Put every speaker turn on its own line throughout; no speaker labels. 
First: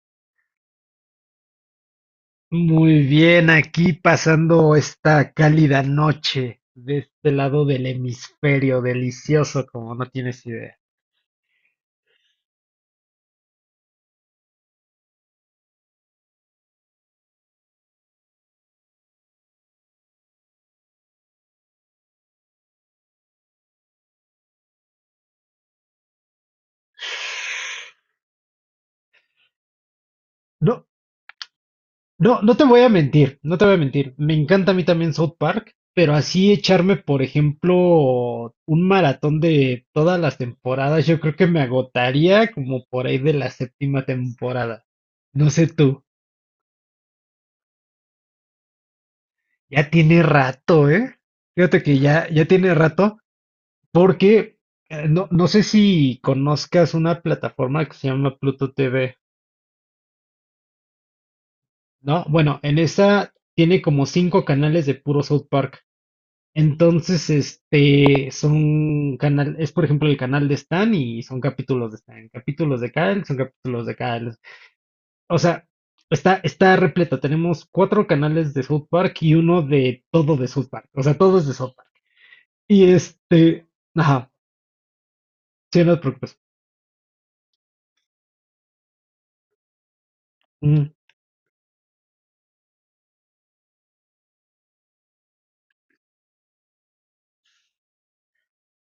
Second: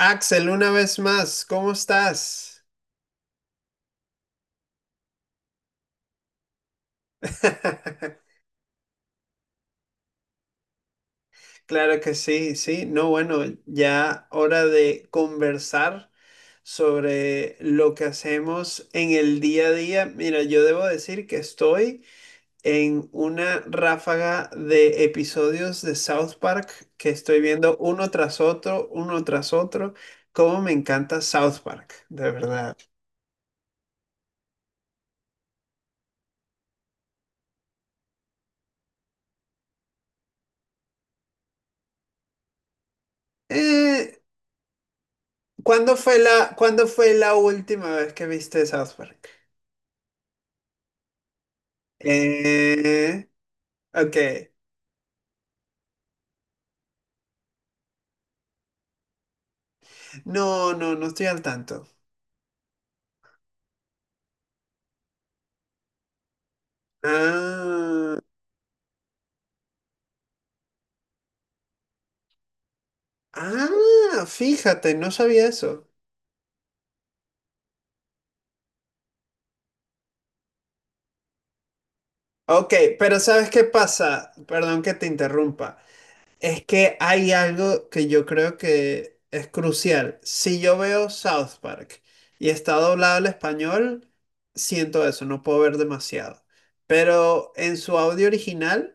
Axel, una vez más, ¿cómo estás?
Muy bien, aquí pasando esta cálida noche de este lado del hemisferio, delicioso como no tienes idea.
Claro que sí, sí. No, bueno, ya hora de conversar sobre lo que hacemos en el día a día. Mira, yo debo decir que estoy en una ráfaga de episodios de South Park que estoy viendo uno tras otro, uno tras otro. Cómo me
No,
encanta South Park, de
no, no te
verdad.
voy a mentir, no te voy a mentir. Me encanta a mí también South Park, pero así echarme, por ejemplo, un maratón de todas las temporadas, yo creo que me agotaría como por ahí de la séptima
Eh,
temporada. No sé
¿Cuándo
tú,
fue cuándo fue la última vez que viste South Park?
ya tiene rato, ¿eh? Fíjate que ya tiene rato.
Eh, ok.
Porque no sé si conozcas una plataforma que se llama Pluto TV,
No, no, no estoy al tanto.
¿no? Bueno, en esa tiene como cinco canales de puro South Park. Entonces,
Ah,
es por ejemplo el canal de Stan y son capítulos de Stan, capítulos de Kyle, son capítulos de
ah,
Kyle.
fíjate, no
O
sabía
sea,
eso.
está repleta. Tenemos cuatro canales de South Park y uno de todo de South Park. O sea, todo es de South Park.
Ok,
Y
pero ¿sabes qué
este, ajá,
pasa? Perdón que te interrumpa.
sí, no te preocupes.
Es que hay algo que yo creo que es crucial. Si yo
Ujú,
veo South Park y está doblado al español, siento eso, no puedo ver demasiado. Pero en su audio original...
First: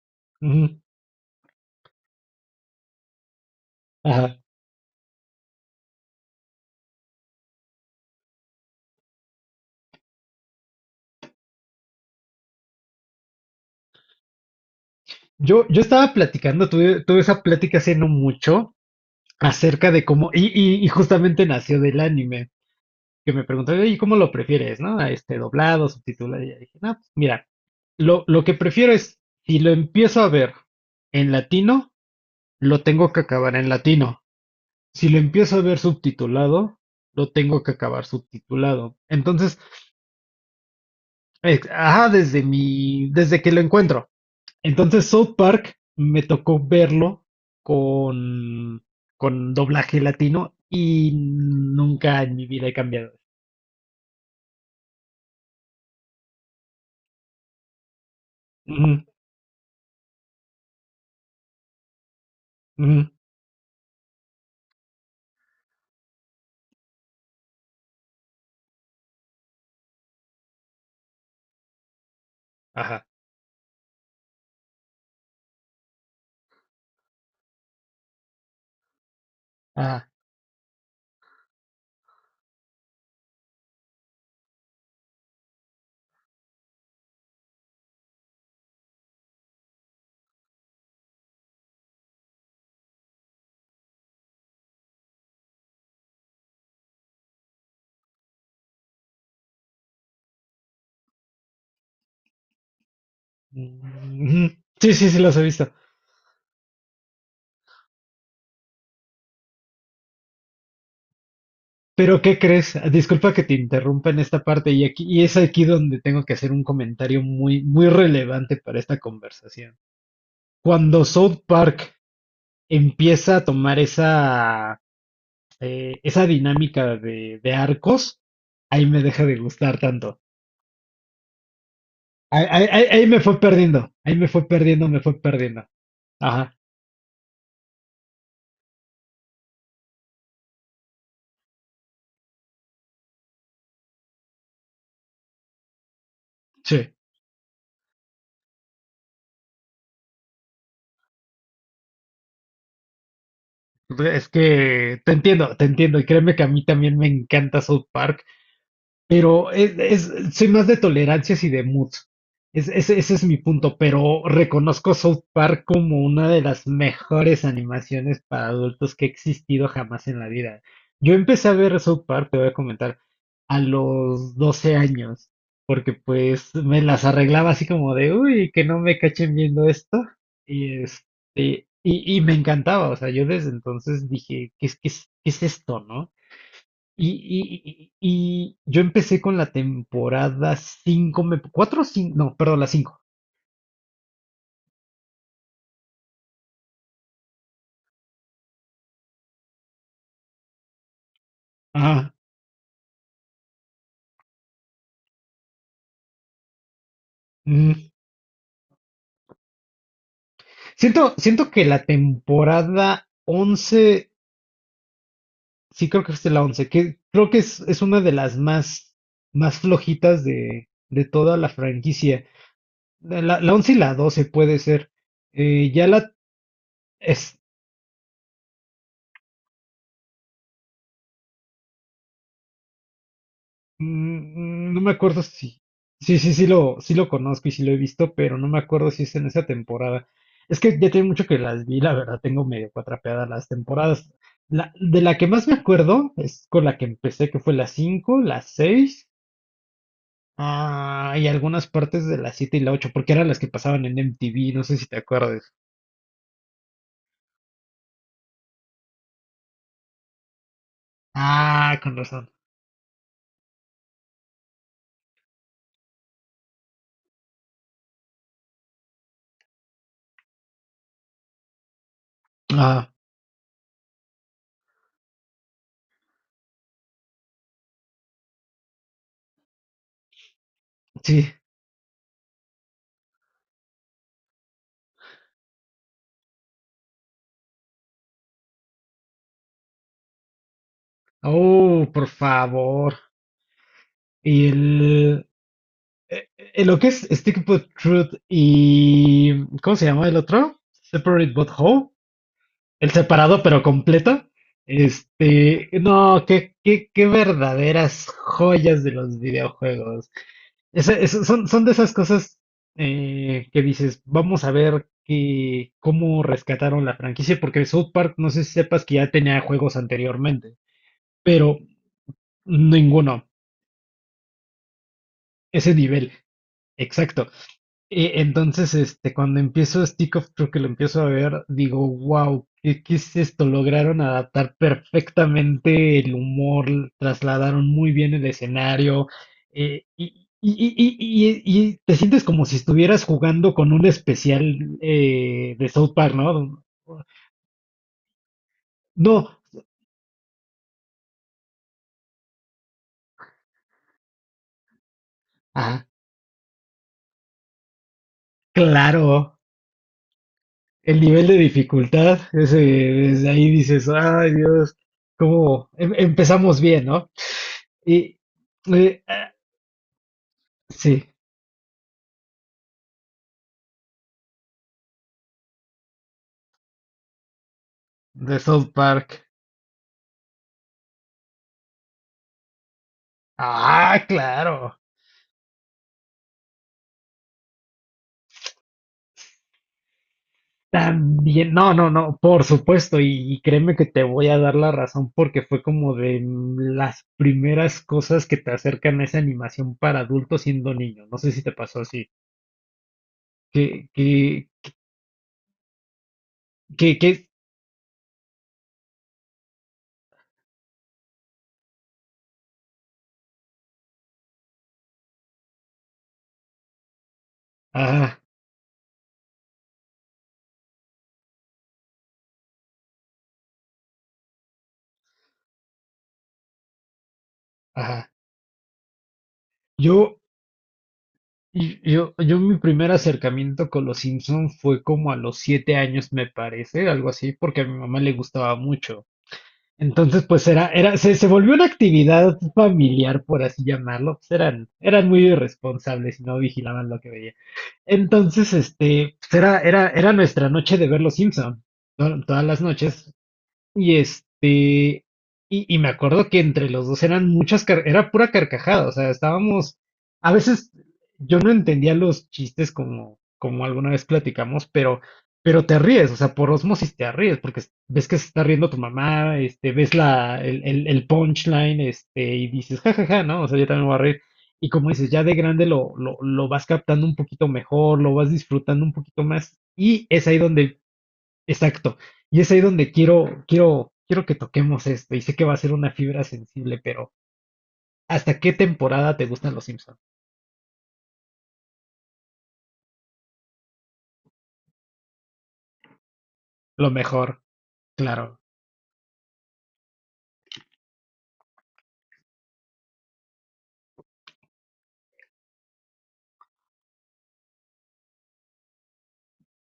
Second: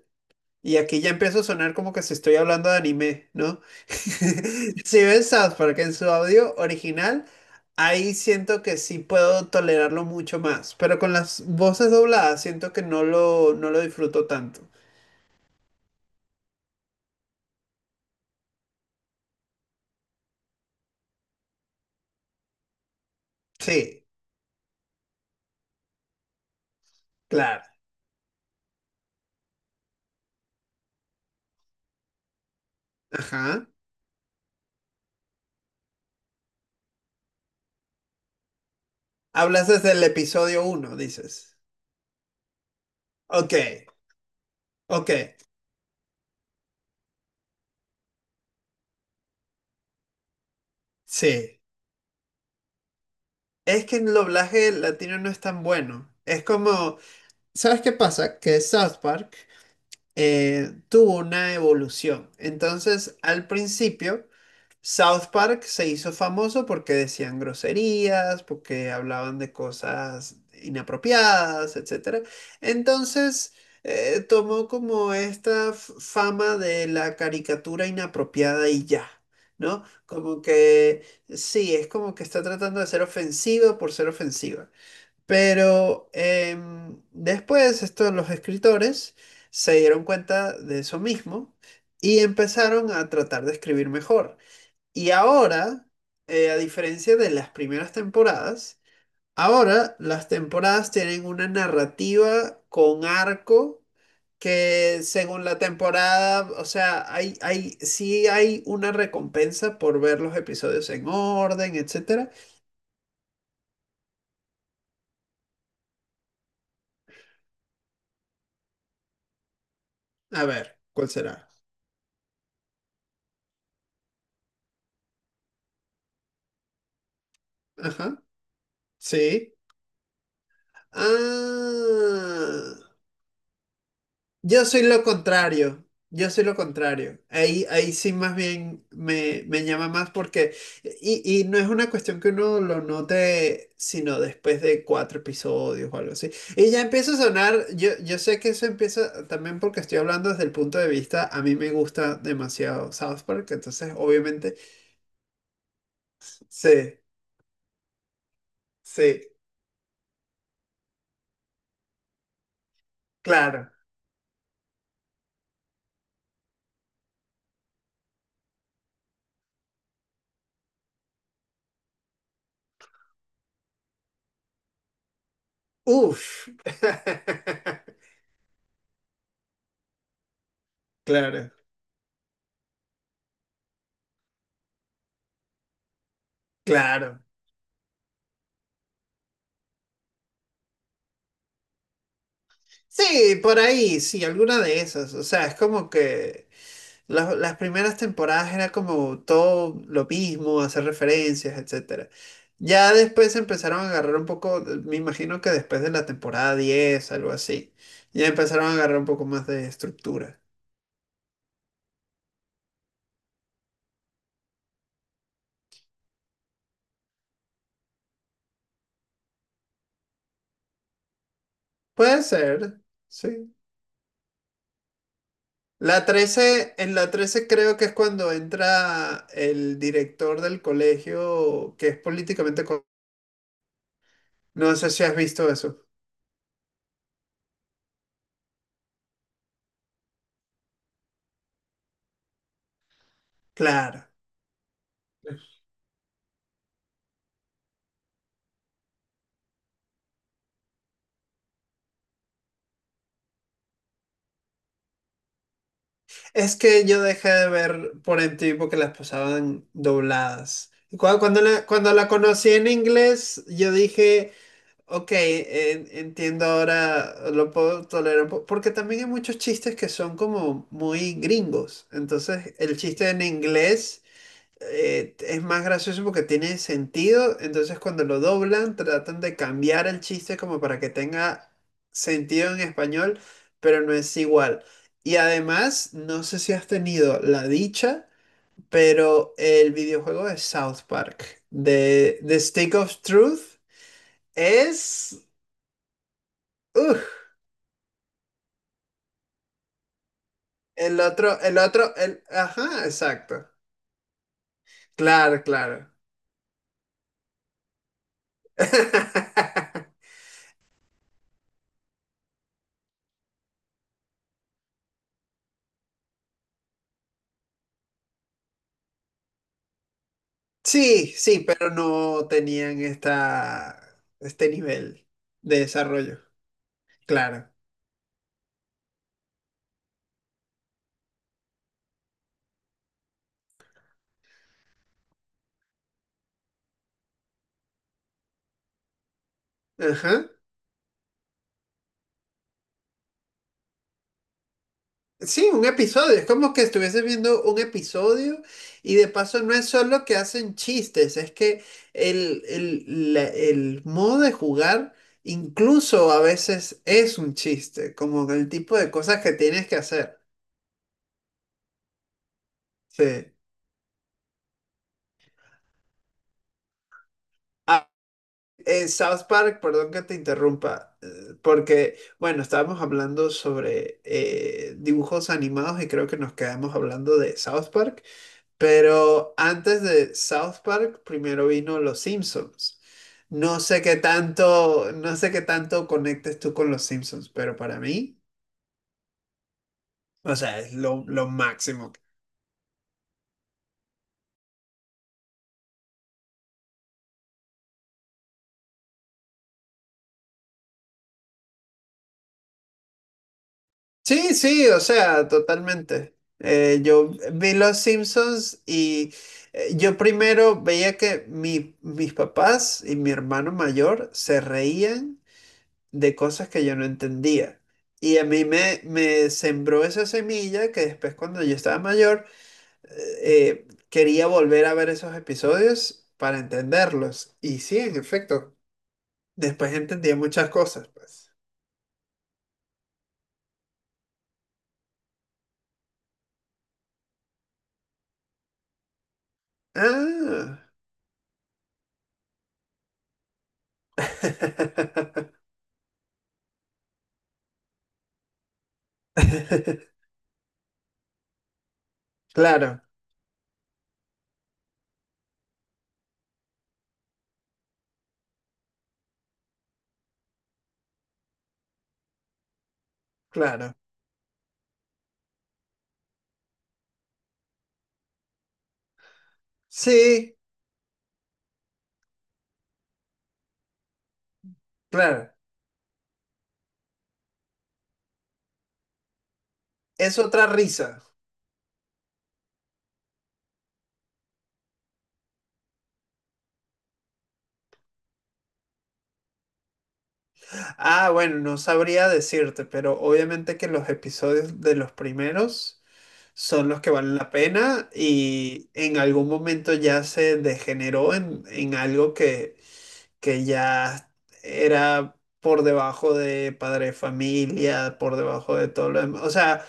Y
ujú,
aquí ya empiezo a sonar como que si estoy hablando de anime, ¿no?
ajá.
Si ves South Park en su audio original, ahí siento que sí puedo tolerarlo mucho más, pero con las voces dobladas siento que no lo disfruto tanto.
Yo estaba platicando, tuve esa plática hace no mucho acerca de cómo, y justamente nació del anime, que me preguntaron, ¿y
Sí,
cómo lo prefieres, no? A Este doblado, subtitulado, y ya dije, no, pues mira,
claro.
lo que prefiero es, si lo empiezo a ver en latino, lo tengo que acabar
Ajá.
en latino. Si lo empiezo a ver subtitulado, lo tengo que acabar subtitulado. Entonces,
Hablas desde el episodio uno, dices.
ajá, desde que
Ok,
lo encuentro. Entonces
ok,
South Park me tocó verlo con, con doblaje latino y
sí.
nunca en mi vida he cambiado.
Es que el doblaje latino no es tan bueno. Es como, ¿sabes qué pasa? Que
Ujú,
South Park tuvo una evolución.
ujú,
Entonces, al principio, South Park se hizo famoso porque decían groserías, porque hablaban de cosas inapropiadas, etcétera.
ajá,
Entonces, tomó como esta fama de la caricatura inapropiada y ya. ¿No?
ajá,
Como que sí, es como que está tratando de ser ofensiva por ser ofensiva. Pero después estos, los escritores se dieron cuenta de eso mismo y empezaron a tratar de escribir mejor. Y ahora, a diferencia de las primeras temporadas, ahora las temporadas tienen una narrativa con arco
ujú. Sí,
que
sí, sí, los he
según la
visto.
temporada, o sea, sí hay una recompensa por ver los episodios en orden,
Pero
etcétera.
¿qué crees? Disculpa que te interrumpa en esta parte y aquí y es aquí donde tengo que hacer un comentario muy muy relevante para esta conversación.
A ver,
Cuando
¿cuál
South
será?
Park empieza a tomar esa esa dinámica de
Ajá,
arcos, ahí me deja de
sí.
gustar tanto. Ahí, ahí-
Ah,
ahí- ahí me fue perdiendo, ahí me fue
yo soy
perdiendo, me
lo
fue perdiendo.
contrario. Yo soy
Ajá,
lo contrario. Ahí sí más bien me llama más porque, y no es una cuestión que uno lo note, sino después de cuatro episodios o algo así. Y ya
sí.
empieza a sonar, yo sé que eso empieza también porque estoy hablando desde el punto de vista, a mí me gusta demasiado South Park, entonces
Es
obviamente,
que te entiendo, te entiendo. Y créeme que a mí también
sí,
me encanta South Park.
sí,
Pero soy más de tolerancias y de mood. Ese es mi
claro.
punto, pero reconozco South Park como una de las mejores animaciones para adultos que ha existido jamás en la vida. Yo empecé a ver South Park, te voy a comentar, a los 12 años, porque
Uf.
pues me las arreglaba así como de, uy, que no me cachen viendo esto. Y,
Claro,
este, y, y me encantaba, o sea, yo desde entonces dije, ¿qué es, qué es, qué es esto, no? Y,
claro.
y- y- y yo empecé con la temporada 5 me, 4, 5, no, perdón, la cinco.
Sí, por ahí, sí, alguna de esas. O sea, es como que las primeras temporadas era como todo lo mismo, hacer referencias, etcétera.
Ajá.
Ya después empezaron a agarrar un poco, me imagino que después de la temporada 10, algo así,
Mm.
ya empezaron a agarrar un poco más de estructura.
Siento que la temporada 11 sí creo que es la 11 que creo que es una de las más flojitas de toda la
Puede
franquicia.
ser,
La,
sí.
la 11 y la 12 puede ser. Ya
La
la,
13, en la 13 creo que es cuando entra el director del colegio que es políticamente...
mm,
No
mm. No
sé
me
si has
acuerdo
visto
si.
eso.
Sí, sí, sí lo conozco y sí lo he visto, pero no me acuerdo si es en esa temporada. Es que ya tiene mucho que las vi, la verdad, tengo medio cuatrapeadas las temporadas.
Claro.
De la que más me acuerdo es con la que empecé, que fue la 5, la 6, y algunas partes de la 7 y la 8, porque eran las que pasaban en MTV, no sé si te acuerdas.
Es que yo dejé de ver por MTV porque las pasaban dobladas. Y cuando,
Ah,
cuando
con
la
razón.
conocí en inglés, yo dije, ok, entiendo ahora, lo puedo tolerar. Porque también hay muchos chistes que son como muy gringos. Entonces, el
Ah,
chiste en inglés es más gracioso porque tiene sentido, entonces cuando lo doblan tratan de cambiar el chiste como para que
sí.
tenga sentido en español, pero no es igual. Y además, no sé si has tenido la dicha, pero el videojuego de South Park,
Oh, por
de The Stick
favor.
of Truth,
Y
es...
el, lo que es
uf,
Stick But Truth y. ¿Cómo se llama el otro?
el
Separate
otro,
But
el
Whole.
otro, el... Ajá,
El separado
exacto.
pero completo.
Claro,
Este.
claro.
No, qué verdaderas joyas de los videojuegos. Son de esas cosas que dices, vamos a ver cómo rescataron la franquicia, porque South Park, no sé si sepas que ya tenía juegos anteriormente,
Sí, sí,
pero
pero no tenían
ninguno.
esta, este nivel de
Ese nivel.
desarrollo.
Exacto.
Claro.
Entonces, cuando empiezo Stick of Truth, que lo empiezo a ver, digo, wow, ¿qué es esto? Lograron adaptar perfectamente el humor, trasladaron muy bien el escenario, y,
Ajá.
y- y- y- y- y te sientes como si estuvieras jugando con un especial
Sí, un
de South Park,
episodio. Es como
¿no?
que estuviese viendo un episodio y de
No,
paso no es solo que hacen chistes, es que el modo de jugar
ah,
incluso a veces es un chiste, como el tipo de cosas que
claro,
tienes que hacer.
el nivel de dificultad, ese, desde
Sí.
ahí dices, ay Dios, cómo empezamos bien, ¿no? Y, eh,
South Park, perdón que te interrumpa,
sí,
porque, bueno, estábamos hablando sobre dibujos animados y creo que nos quedamos hablando de South Park,
de South Park.
pero antes de South Park, primero vino Los Simpsons. No sé qué
Ah, claro.
tanto, no sé qué tanto conectes tú con Los Simpsons, pero para mí, o sea, es lo
También, no, no,
máximo.
no, por supuesto, y créeme que te voy a dar la razón porque fue como de las primeras cosas que te acercan a esa animación para adultos siendo niño. No sé si te pasó así. Que,
Sí,
que,
sí, o sea, totalmente.
que, que,
Yo vi Los Simpsons y yo primero veía que mis papás y mi hermano mayor se reían de cosas que yo no entendía. Y
Ajá,
a mí me sembró esa semilla que después cuando yo estaba mayor quería volver a ver esos episodios para entenderlos. Y sí, en
ajá.
efecto, después entendía
Yo,
muchas cosas, pues.
yo mi primer acercamiento con los Simpson fue como a los 7 años, me parece, algo así, porque a mi mamá le gustaba mucho. Entonces, pues
Ah.
era, se volvió una actividad familiar, por así llamarlo. Pues eran muy irresponsables y no vigilaban lo que veía. Entonces, pues era nuestra noche de ver Los Simpson. To- Todas las
Claro.
noches y este, y, y me acuerdo que entre los dos eran era pura carcajada, o sea, estábamos, a veces yo no entendía los chistes como
Claro.
alguna vez platicamos, pero te ríes, o sea, por osmosis te ríes, porque ves que se está riendo tu mamá, ves
Sí,
la, el, el, el punchline, y dices, jajaja, ¿no? O sea, yo también me voy a reír. Y como dices, ya
claro.
de grande lo vas captando un poquito mejor, lo vas disfrutando un poquito más, y
Es
es ahí
otra
donde.
risa.
Exacto. Y es ahí donde quiero que toquemos esto. Y sé que va a ser una fibra sensible, pero ¿hasta qué temporada te gustan los Simpsons?
Ah, bueno, no sabría decirte, pero obviamente que los episodios de los primeros son los que
Lo
valen la
mejor,
pena
claro.
y en algún momento ya se degeneró en algo que ya era por debajo de padre de familia, por debajo de todo lo demás. O sea,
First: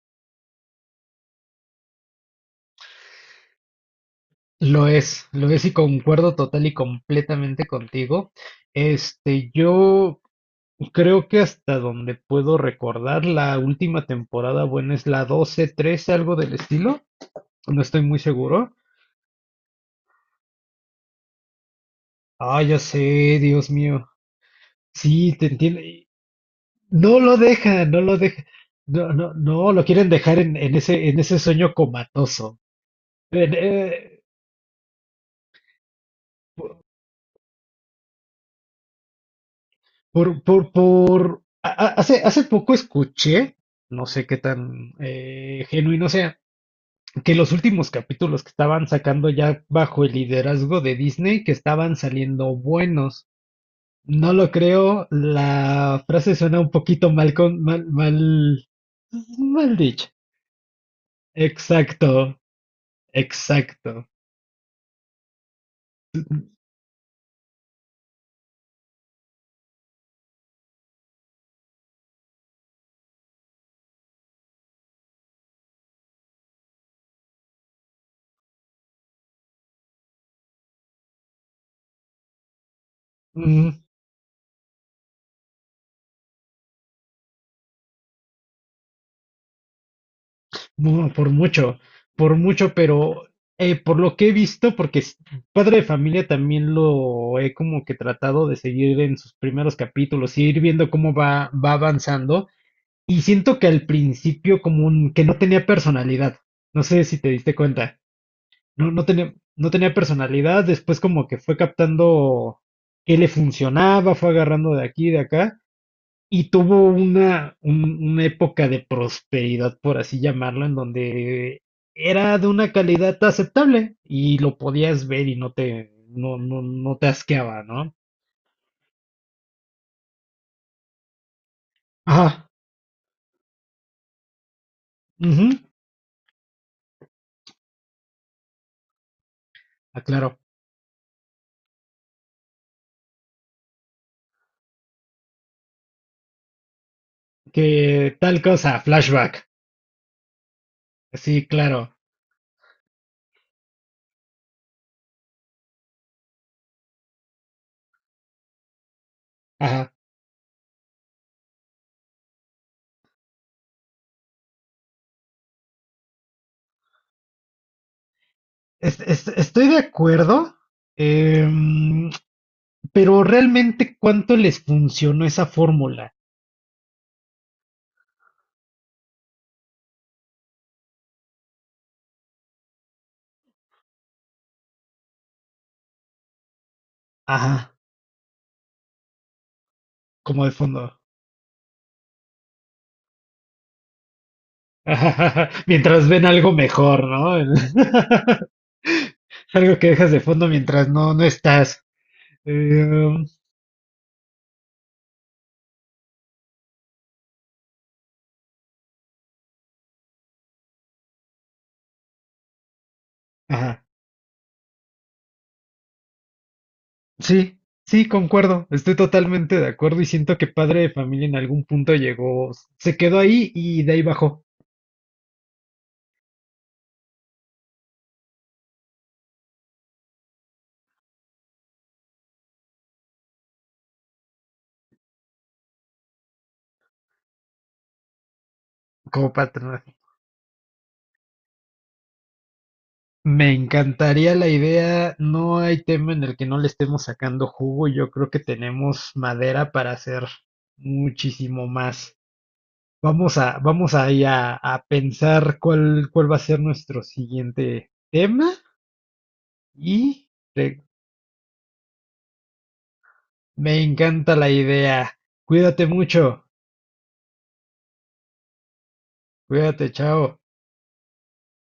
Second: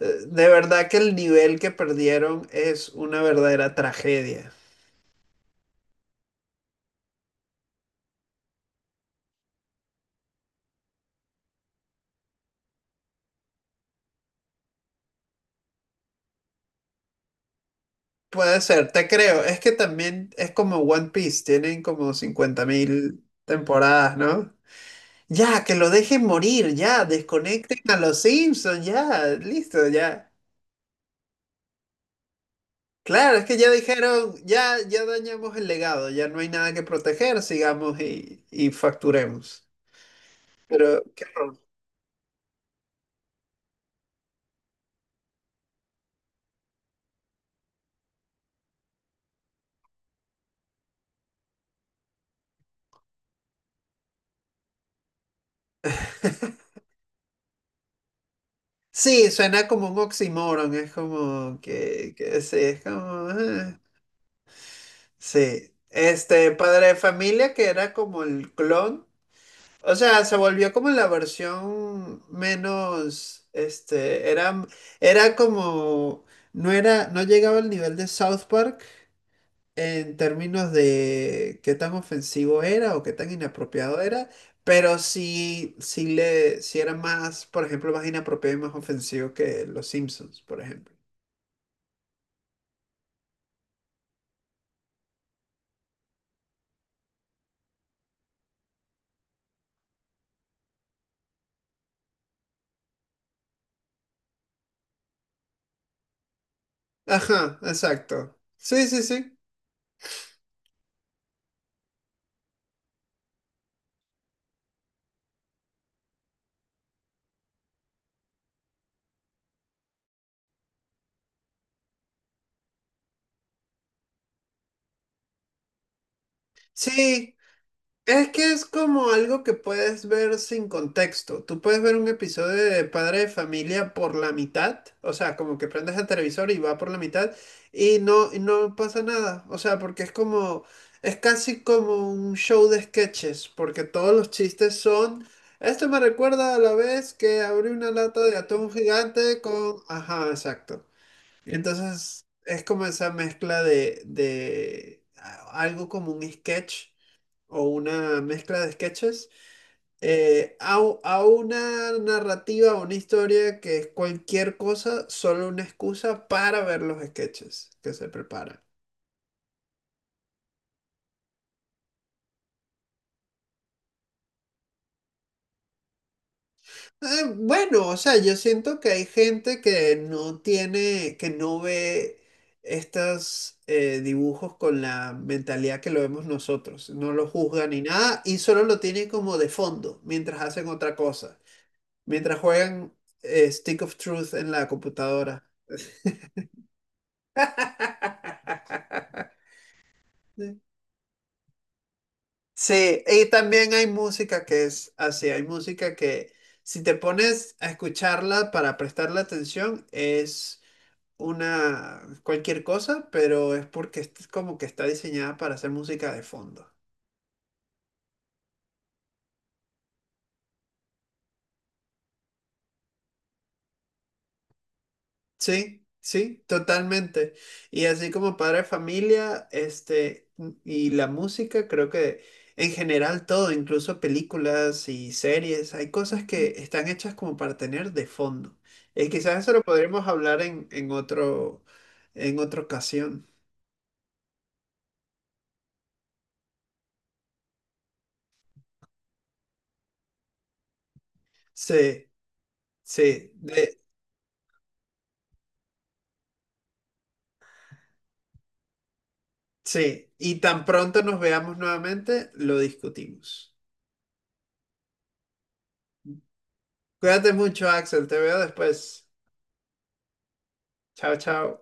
de verdad que el nivel que perdieron es una verdadera tragedia.
Lo es y concuerdo total y completamente contigo. Yo creo que hasta donde puedo recordar, la última temporada, bueno, es la 12 13, algo del estilo. No estoy muy
Puede
seguro.
ser, te creo. Es que también es como One Piece, tienen como
Ah,
cincuenta
ya
mil
sé, Dios mío.
temporadas, ¿no?
Sí, te
Ya, que
entiendo.
lo dejen morir, ya,
No lo
desconecten
deja,
a
no lo
los
deja.
Simpsons,
No,
ya,
no, no, lo
listo,
quieren
ya.
dejar en ese sueño comatoso.
Claro, es
En,
que ya dijeron, ya, ya dañamos el legado, ya no hay nada que proteger, sigamos y facturemos.
por,
Pero, qué
por.
horror.
A- hace, hace poco escuché, no sé qué tan genuino sea, que los últimos capítulos que estaban sacando ya bajo el liderazgo de Disney, que estaban saliendo buenos. No lo creo, la frase suena un poquito mal con, mal, mal,
Sí, suena
mal
como un
dicha.
oxímoron, es como
Exacto,
que sí, es como... ah.
exacto.
Sí, este padre de familia que era como el clon. O sea, se volvió como la versión menos, este, era, era como, no era, no llegaba al nivel de South Park en términos de qué tan ofensivo era o qué tan
Mm.
inapropiado era, pero sí, sí era más, por ejemplo, más inapropiado y más ofensivo que Los Simpsons, por ejemplo.
Por mucho, por mucho, pero por lo que he visto, porque Padre de Familia también lo he como que tratado de seguir en sus primeros capítulos y ir viendo cómo va avanzando. Y siento que al principio como que no tenía personalidad. No sé si te diste
Ajá,
cuenta.
exacto. Sí,
No,
sí,
no tenía,
sí.
no tenía personalidad. Después como que fue captando qué le funcionaba, fue agarrando de aquí, de acá. Y tuvo una época de prosperidad, por así llamarlo, en donde era de una calidad aceptable y lo podías ver y no te
Sí,
asqueaba, ¿no?
es que es como algo que puedes ver sin contexto. Tú puedes ver un
Ajá,
episodio de Padre de Familia por la mitad, o sea,
ujú,
como que prendes el televisor y va por la mitad y no pasa nada. O sea, porque es
aclaro.
como, es casi como un show de sketches, porque todos los chistes son, esto me recuerda a la vez que
Que
abrí una lata de
tal
atún
cosa,
gigante
flashback.
con, ajá, exacto.
Sí, claro.
Entonces, es como esa mezcla de algo como un sketch o una mezcla de sketches
Ajá.
a una narrativa, o una historia que es cualquier cosa, solo una excusa para ver los sketches que se preparan.
Estoy de acuerdo, em, pero realmente cuánto les funcionó esa fórmula.
Bueno, o sea, yo siento que hay gente que no tiene, que no ve estos dibujos con la mentalidad que lo vemos nosotros, no lo juzga
Ajá,
ni nada y solo lo tiene como de fondo mientras
como de
hacen otra
fondo.
cosa, mientras juegan Stick of Truth en la computadora.
Mientras ven algo mejor, ¿no? Algo que dejas de fondo mientras no estás.
Sí,
Em,
y también hay música que es así, hay música que si te pones a escucharla para prestarle atención es una cualquier cosa, pero es
ajá.
porque es como que está diseñada para hacer música de fondo.
Sí, sí, concuerdo. Estoy totalmente de acuerdo y siento que Padre de Familia en algún punto llegó, se quedó ahí y de ahí bajó
Sí, sí, totalmente. Y así como padre de familia, este, y la música, creo que en general todo, incluso películas y series, hay cosas que están hechas como para tener de fondo. Y
como
quizás eso lo
patronaje.
podremos hablar en otro, en otra ocasión.
Me encantaría la idea. No hay tema en el que no le estemos sacando jugo. Yo creo que tenemos madera para hacer muchísimo
Sí,
más.
sí, de-
Vamos ahí a pensar cuál va a ser nuestro siguiente tema.
sí.
Y
Y tan pronto nos veamos nuevamente, lo discutimos.
me encanta la idea. Cuídate mucho.
Cuídate mucho, Axel. Te veo después.
Cuídate, chao.
Chao, chao.